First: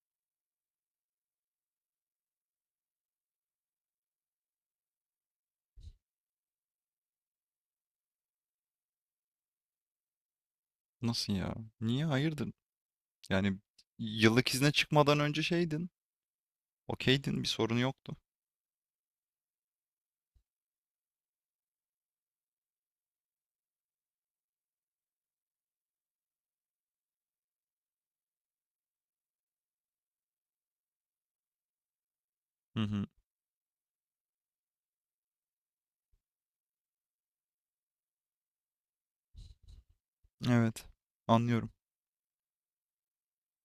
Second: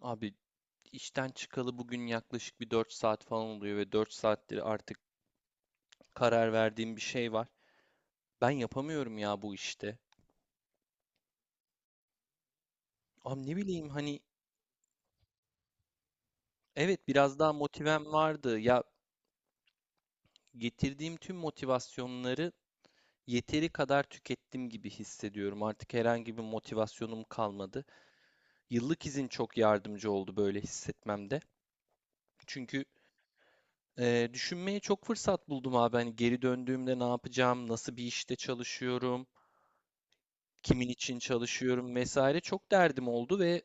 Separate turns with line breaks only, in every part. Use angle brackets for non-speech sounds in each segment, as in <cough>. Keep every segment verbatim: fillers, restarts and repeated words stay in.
Abi işten çıkalı bugün yaklaşık bir dört saat falan oluyor ve dört saattir artık karar verdiğim bir şey var. Ben yapamıyorum ya bu işte.
Nasıl ya? Niye? Hayırdır?
Abi ne
Yani,
bileyim hani.
yıllık izne çıkmadan önce şeydin.
Evet, biraz
Okeydin, bir
daha
sorun
motivem
yoktu.
vardı. Ya getirdiğim tüm motivasyonları yeteri kadar tükettim gibi hissediyorum. Artık herhangi bir motivasyonum kalmadı. Yıllık izin çok yardımcı oldu böyle hissetmemde.
Hı
Çünkü
hı.
e, düşünmeye çok fırsat buldum abi. Hani geri döndüğümde ne yapacağım, nasıl bir işte çalışıyorum, kimin
Evet.
için
Anlıyorum.
çalışıyorum vesaire çok derdim oldu. Ve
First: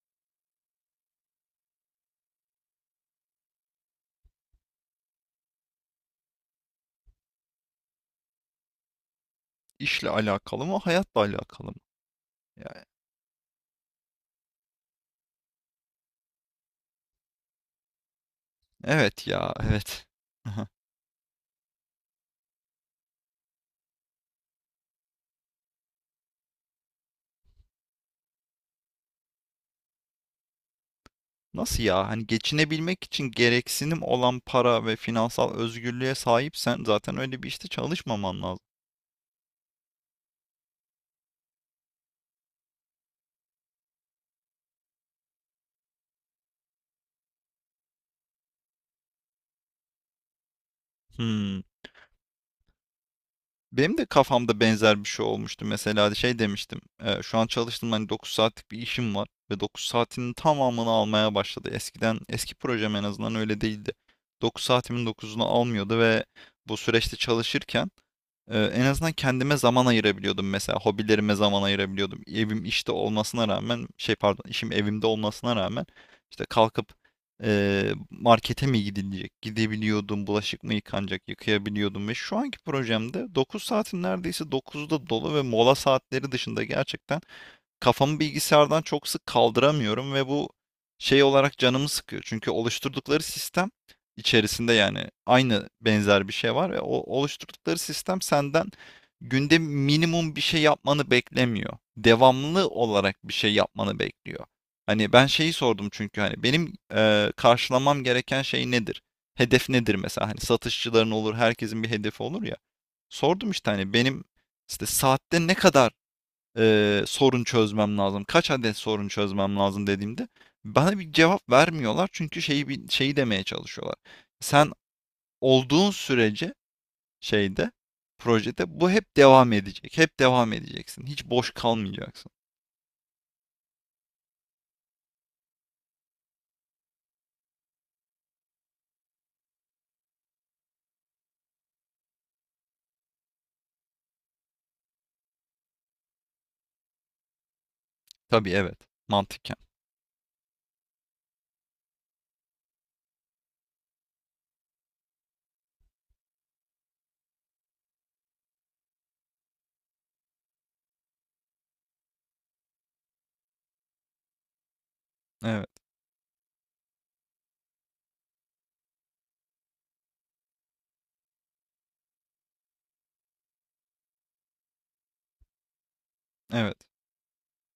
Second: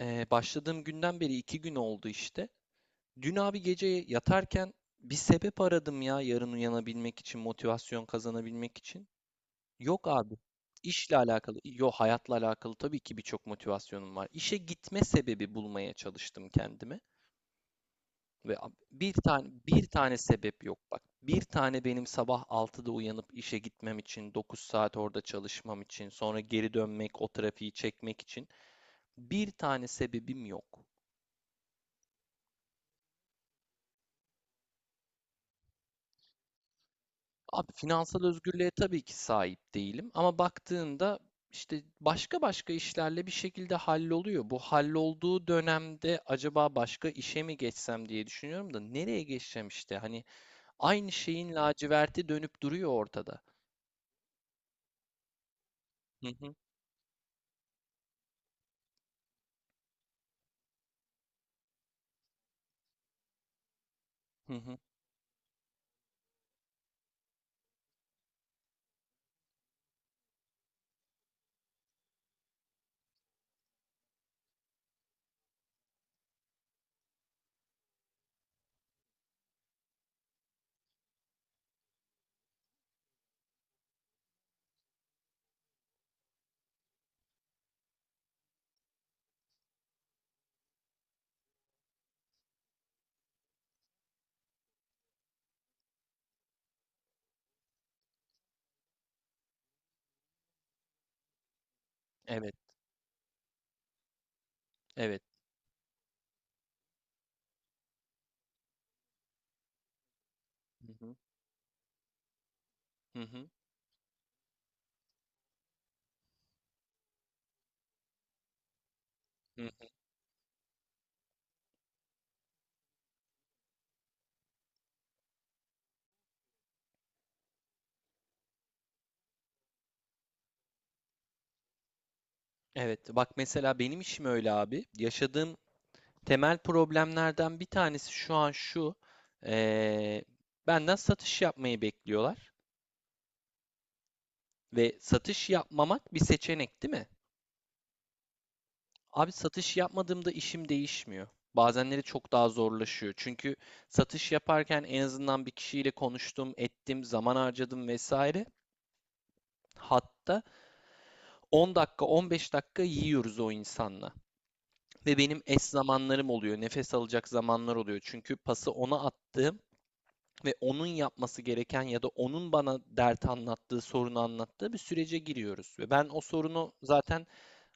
e, başladığım günden beri iki gün oldu işte. Dün abi gece yatarken bir sebep aradım ya, yarın uyanabilmek için, motivasyon kazanabilmek için. Yok
İşle
abi.
alakalı mı,
İşle
hayatla
alakalı,
alakalı mı?
yok hayatla alakalı
Yani,
tabii ki birçok motivasyonum var. İşe gitme sebebi bulmaya çalıştım kendime ve ab- bir
evet
tane
ya,
bir
evet.
tane sebep
Aha.
yok bak. Bir tane benim sabah altıda uyanıp işe gitmem için, dokuz saat orada çalışmam için, sonra geri dönmek, o trafiği çekmek için. Bir tane sebebim yok.
Nasıl ya? Hani geçinebilmek için gereksinim olan para ve finansal özgürlüğe sahipsen zaten öyle bir işte
Abi finansal
çalışmaman lazım.
özgürlüğe tabii ki sahip değilim ama baktığında işte başka başka işlerle bir şekilde halloluyor. Bu hallolduğu dönemde acaba başka işe mi geçsem diye düşünüyorum da nereye geçeceğim işte? Hani aynı şeyin
Hmm.
laciverti dönüp duruyor ortada.
Benim de kafamda benzer bir şey olmuştu. Mesela
Hı
şey
hı,
demiştim. E, şu an çalıştığım hani dokuz saatlik bir işim var ve dokuz saatinin tamamını almaya başladı. Eskiden eski projem en azından öyle değildi.
hı
dokuz
hı.
saatimin dokuzunu almıyordu ve bu süreçte çalışırken ee, en azından kendime zaman ayırabiliyordum mesela. Hobilerime zaman ayırabiliyordum. Evim işte olmasına rağmen şey pardon, işim evimde olmasına rağmen işte kalkıp e, markete mi gidilecek? Gidebiliyordum. Bulaşık mı yıkanacak? Yıkayabiliyordum. Ve şu anki projemde dokuz saatin neredeyse dokuzu da dolu ve mola saatleri dışında gerçekten kafamı bilgisayardan çok sık kaldıramıyorum ve bu şey olarak canımı sıkıyor. Çünkü oluşturdukları sistem içerisinde yani aynı benzer bir şey var ve o oluşturdukları sistem senden günde minimum bir şey yapmanı beklemiyor.
Evet,
Devamlı olarak bir şey yapmanı bekliyor. Hani
evet.
ben şeyi sordum çünkü hani benim eee, karşılamam gereken şey nedir? Hedef nedir mesela? Hani
Hı
satışçıların
hı,
olur, herkesin bir hedefi olur ya.
hı hı.
Sordum işte hani benim işte saatte ne kadar e, sorun çözmem lazım, kaç adet sorun çözmem
Hı.
lazım dediğimde bana bir cevap vermiyorlar çünkü şeyi bi- şeyi demeye çalışıyorlar. Sen olduğun sürece şeyde, projede bu hep devam edecek, hep devam edeceksin, hiç boş kalmayacaksın.
Evet, bak mesela benim işim öyle abi. Yaşadığım temel problemlerden bir tanesi şu an şu. eee, Benden satış yapmayı bekliyorlar. Ve satış yapmamak bir seçenek değil mi?
Tabii, evet,
Abi
mantıken.
satış yapmadığımda işim değişmiyor. Bazenleri çok daha zorlaşıyor. Çünkü satış yaparken en azından bir kişiyle konuştum, ettim, zaman harcadım vesaire. Hatta on dakika, on beş dakika yiyoruz o insanla. Ve benim
Evet,
es zamanlarım oluyor, nefes alacak zamanlar oluyor. Çünkü pası ona attığım ve onun yapması gereken ya da onun bana dert anlattığı, sorunu anlattığı bir sürece giriyoruz. Ve ben o sorunu
evet,
zaten,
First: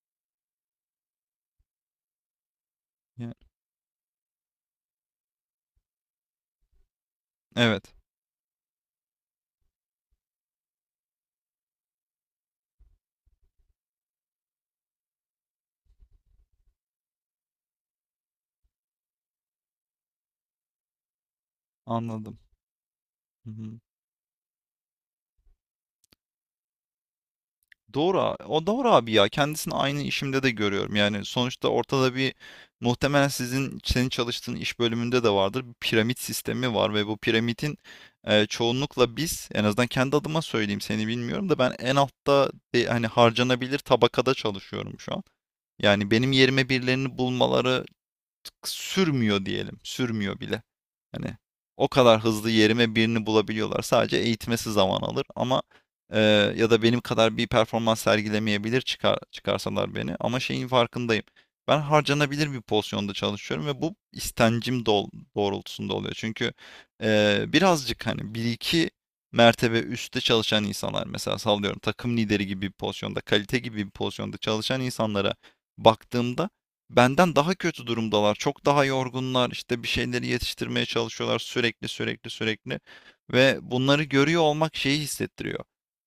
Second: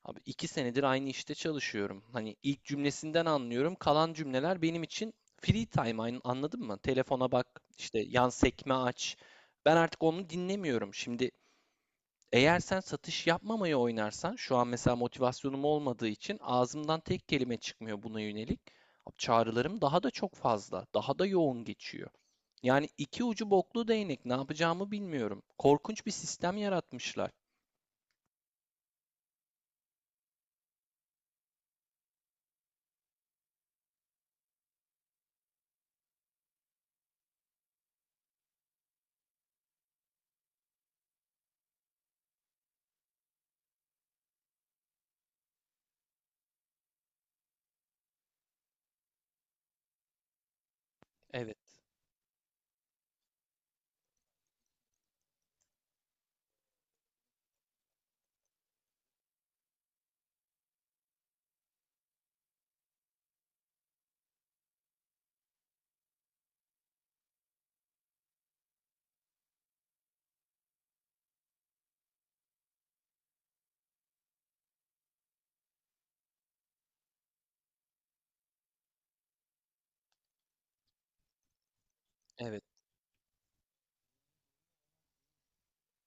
abi, iki senedir aynı işte çalışıyorum. Hani ilk cümlesinden
yani,
anlıyorum. Kalan cümleler benim için free time, anladın mı? Telefona bak,
evet,
işte yan sekme aç. Ben artık onu dinlemiyorum. Şimdi eğer sen satış yapmamayı oynarsan, şu an mesela motivasyonum olmadığı için ağzımdan tek kelime çıkmıyor buna yönelik. Abi çağrılarım daha da çok fazla, daha da yoğun geçiyor.
anladım.
Yani iki ucu
Hı hı.
boklu değnek, ne yapacağımı bilmiyorum. Korkunç bir sistem yaratmışlar.
Doğru, a- o doğru abi ya. Kendisini aynı işimde de görüyorum. Yani sonuçta ortada bir, muhtemelen sizin senin çalıştığın iş bölümünde de vardır. Bir piramit sistemi var ve bu piramitin e, çoğunlukla biz, en azından kendi adıma söyleyeyim seni bilmiyorum da, ben en altta, e, hani harcanabilir tabakada çalışıyorum şu an. Yani benim yerime birilerini bulmaları sürmüyor diyelim. Sürmüyor bile. Hani
Evet,
o kadar hızlı yerime birini bulabiliyorlar. Sadece eğitmesi zaman alır ama e, ya da benim kadar bir performans sergilemeyebilir çıkar, çıkarsalar beni. Ama şeyin farkındayım. Ben harcanabilir bir pozisyonda çalışıyorum ve bu istencim dol- doğrultusunda oluyor. Çünkü e, birazcık hani bir iki mertebe üstte çalışan insanlar, mesela sallıyorum takım lideri gibi bir pozisyonda, kalite gibi bir pozisyonda çalışan insanlara baktığımda, benden daha kötü durumdalar. Çok daha yorgunlar. İşte bir şeyleri yetiştirmeye çalışıyorlar sürekli sürekli
evet,
sürekli. Ve bunları görüyor olmak şeyi hissettiriyor.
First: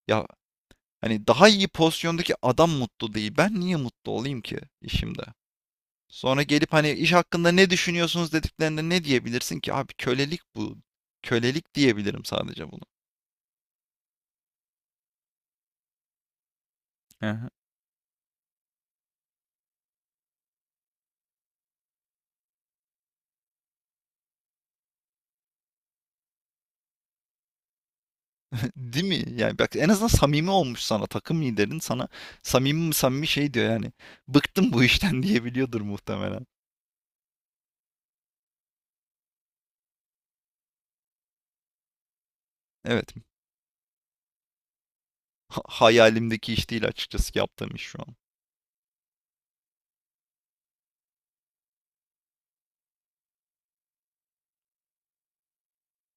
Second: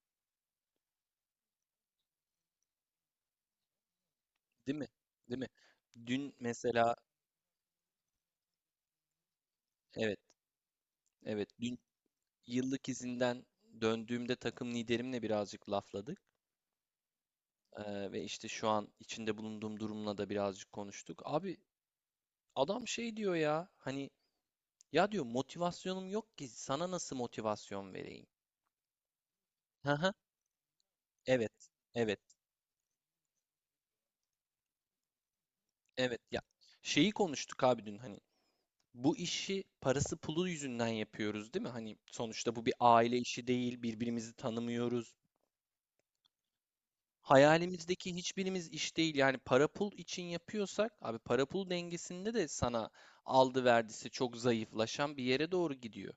Ya hani daha iyi pozisyondaki adam mutlu değil. Ben niye mutlu olayım ki
değil mi?
işimde?
Değil mi? Dün
Sonra gelip hani
mesela,
iş hakkında ne düşünüyorsunuz dediklerinde ne diyebilirsin ki? Abi,
evet,
kölelik bu.
evet,
Kölelik
dün
diyebilirim sadece bunu.
yıllık izinden döndüğümde takım liderimle birazcık lafladık.
Aha.
Ee, ve işte şu an içinde bulunduğum durumla da birazcık konuştuk. Abi adam şey diyor ya, hani ya diyor, motivasyonum yok ki sana nasıl motivasyon vereyim?
<laughs> Değil mi? Yani bak, en
Hı
azından
hı.
samimi olmuş sana. Takım
Evet.
liderin sana
Evet.
samimi samimi şey diyor yani. Bıktım bu işten <laughs> diyebiliyordur
Evet. Ya
muhtemelen.
şeyi konuştuk abi dün, hani bu işi parası pulu yüzünden yapıyoruz değil mi? Hani sonuçta bu bir
Evet.
aile işi değil. Birbirimizi tanımıyoruz.
Ha- Hayalimdeki iş değil açıkçası yaptığım iş şu
Hayalimizdeki
an.
hiçbirimiz iş değil. Yani para pul için yapıyorsak abi, para pul dengesinde de sana aldı verdisi çok zayıflaşan bir yere doğru gidiyor.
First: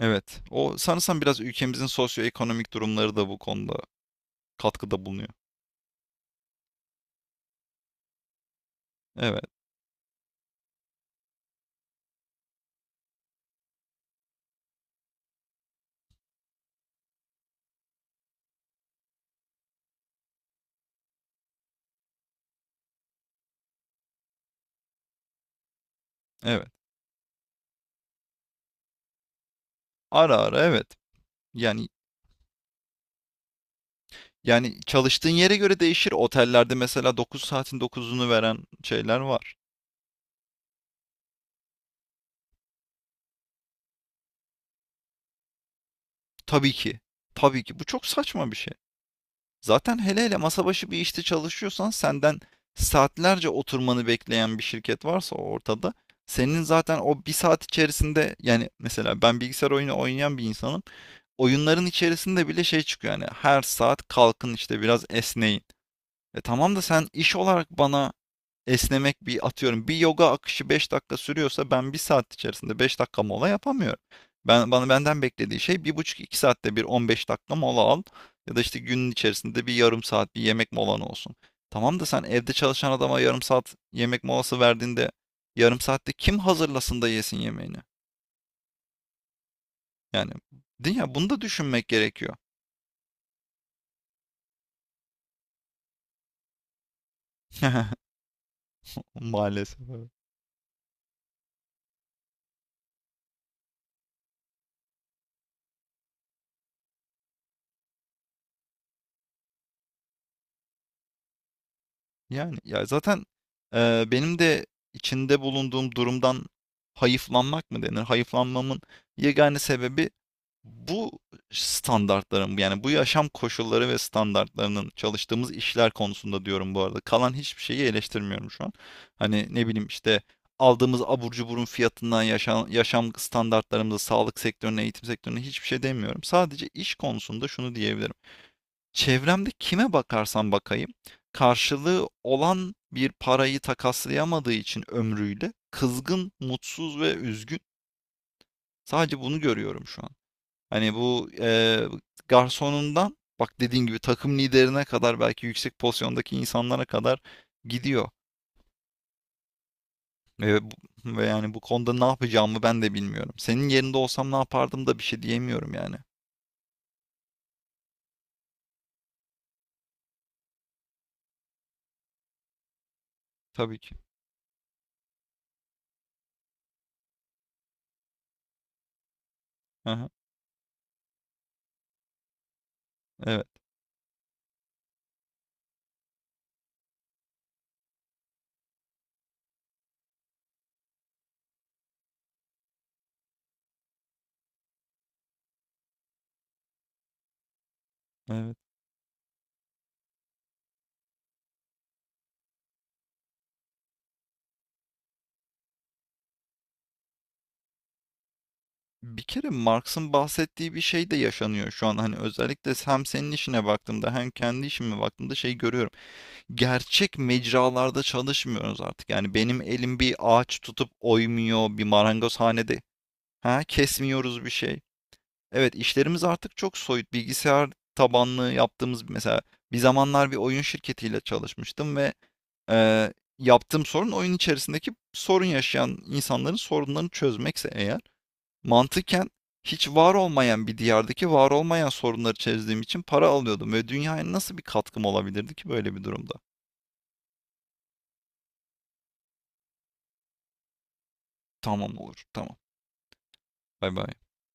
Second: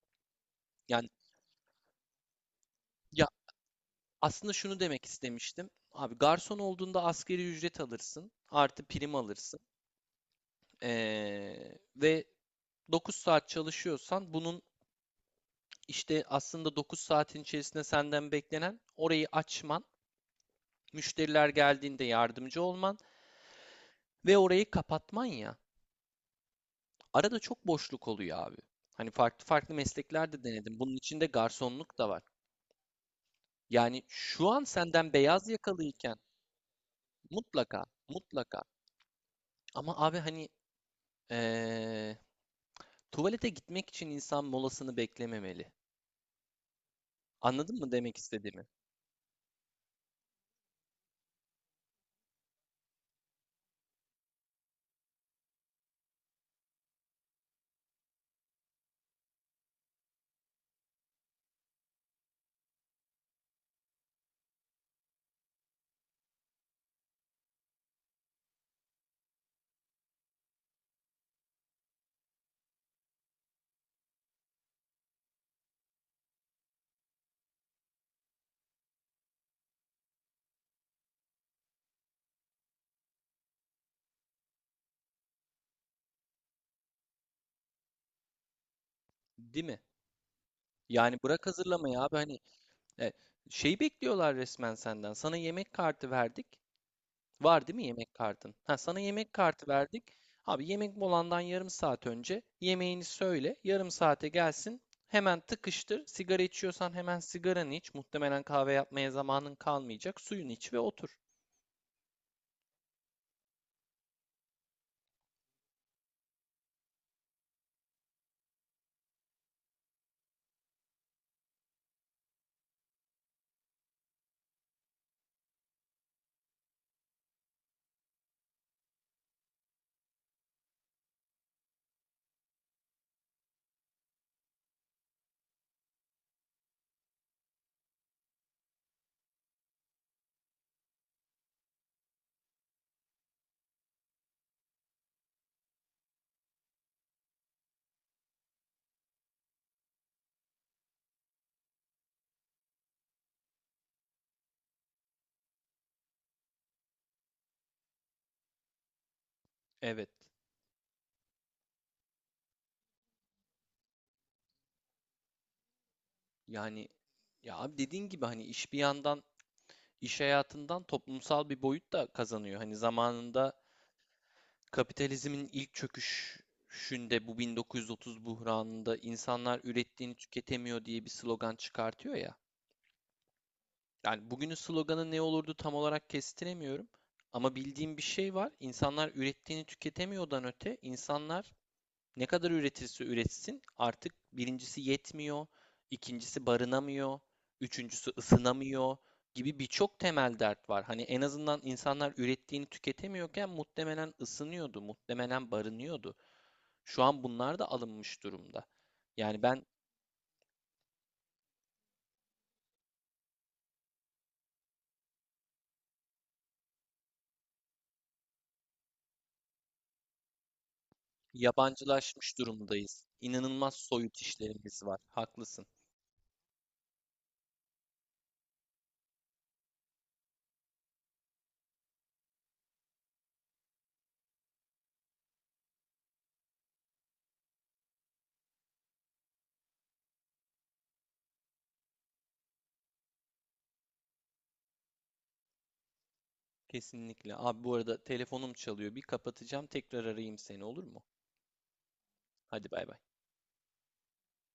Evet. O
Yani
sanırsam biraz ülkemizin sosyoekonomik durumları da bu konuda
aslında şunu demek
katkıda bulunuyor.
istemiştim. Abi garson olduğunda asgari ücret alırsın. Artı prim
Evet.
alırsın. Ee, ve dokuz saat çalışıyorsan bunun işte aslında dokuz saatin içerisinde senden beklenen orayı açman, müşteriler geldiğinde yardımcı olman ve orayı kapatman ya.
Evet.
Arada çok boşluk oluyor abi. Hani farklı farklı meslekler
Ara
de
ara,
denedim. Bunun
evet.
içinde
Yani
garsonluk da var. Yani şu an
yani
senden
çalıştığın
beyaz
yere göre değişir.
yakalıyken
Otellerde mesela dokuz
mutlaka,
saatin dokuzunu veren
mutlaka.
şeyler var.
Ama abi hani ee, tuvalete gitmek için insan molasını beklememeli.
Tabii ki. Tabii
Anladın
ki. Bu
mı
çok
demek
saçma bir
istediğimi?
şey. Zaten hele hele masa başı bir işte çalışıyorsan, senden saatlerce oturmanı bekleyen bir şirket varsa ortada, senin zaten o bir saat içerisinde, yani mesela ben bilgisayar oyunu oynayan bir insanım. Oyunların içerisinde bile şey çıkıyor, yani her saat kalkın işte biraz esneyin. E tamam da sen iş olarak bana esnemek, bir atıyorum, bir yoga akışı beş dakika sürüyorsa, ben bir saat içerisinde beş dakika mola yapamıyorum. Ben bana benden beklediği şey bir buçuk iki saatte bir on beş dakika mola al ya da işte günün içerisinde bir yarım saat bir yemek molan olsun. Tamam da sen evde çalışan adama yarım saat yemek molası verdiğinde, yarım saatte kim hazırlasın da yesin yemeğini?
Değil mi?
Yani değil ya,
Yani
bunu da
bırak
düşünmek
hazırlamayı abi,
gerekiyor.
hani e, şey bekliyorlar resmen senden. Sana yemek kartı verdik. Var değil mi
<laughs>
yemek kartın? Ha, sana yemek kartı
Maalesef,
verdik.
evet.
Abi yemek molandan yarım saat önce yemeğini söyle. Yarım saate gelsin. Hemen tıkıştır. Sigara içiyorsan hemen sigaranı iç. Muhtemelen kahve yapmaya zamanın kalmayacak. Suyunu iç ve otur.
Yani ya zaten eee, benim de içinde bulunduğum durumdan hayıflanmak mı denir? Hayıflanmamın yegane sebebi bu standartların, yani bu yaşam koşulları ve standartlarının, çalıştığımız işler konusunda diyorum bu arada. Kalan hiçbir şeyi eleştirmiyorum şu an. Hani ne bileyim işte aldığımız abur cuburun fiyatından yaşam, yaşam standartlarımıza, sağlık sektörüne, eğitim sektörüne hiçbir şey demiyorum. Sadece iş konusunda şunu diyebilirim. Çevremde kime bakarsam bakayım, karşılığı olan bir parayı takaslayamadığı için ömrüyle kızgın, mutsuz ve üzgün. Sadece bunu görüyorum şu an. Hani bu eee, garsonundan, bak dediğin gibi, takım liderine kadar, belki yüksek pozisyondaki insanlara kadar gidiyor.
Evet.
Ve, bu- Ve yani bu konuda ne yapacağımı ben de bilmiyorum. Senin yerinde olsam ne yapardım da bir şey diyemiyorum yani.
Yani ya abi dediğin gibi, hani iş bir yandan iş hayatından toplumsal bir boyut da kazanıyor. Hani zamanında
Tabii ki.
kapitalizmin ilk çöküşünde, bu bin dokuz yüz otuz buhranında insanlar
Aha,
ürettiğini tüketemiyor diye bir slogan çıkartıyor ya.
evet,
Yani bugünün sloganı ne olurdu tam olarak kestiremiyorum. Ama bildiğim bir şey var. İnsanlar ürettiğini tüketemiyordan öte insanlar ne kadar üretirse üretsin artık birincisi yetmiyor, ikincisi barınamıyor, üçüncüsü
evet.
ısınamıyor gibi birçok temel dert var. Hani en azından insanlar ürettiğini tüketemiyorken muhtemelen ısınıyordu, muhtemelen barınıyordu. Şu an bunlar da alınmış durumda.
Bir
Yani
kere
ben
Marx'ın bahsettiği bir şey de yaşanıyor şu an. Hani özellikle hem senin işine baktığımda hem kendi işime baktığımda şey görüyorum. Gerçek mecralarda çalışmıyoruz artık. Yani benim elim bir ağaç tutup oymuyor, bir
yabancılaşmış
marangozhanede
durumdayız.
ha
İnanılmaz soyut
kesmiyoruz bir şey.
işlerimiz var. Haklısın.
Evet, işlerimiz artık çok soyut. Bilgisayar tabanlı yaptığımız, mesela bir zamanlar bir oyun şirketiyle çalışmıştım ve e, yaptığım sorun, oyun içerisindeki sorun yaşayan insanların sorunlarını çözmekse eğer, mantıken hiç var olmayan bir diyardaki var olmayan sorunları çözdüğüm için para alıyordum ve dünyaya nasıl bir katkım olabilirdi ki böyle bir durumda?
Kesinlikle. Abi bu arada telefonum çalıyor. Bir kapatacağım. Tekrar arayayım seni, olur mu?
Tamam, olur. Tamam.
Hadi bay bay.
Bay bay.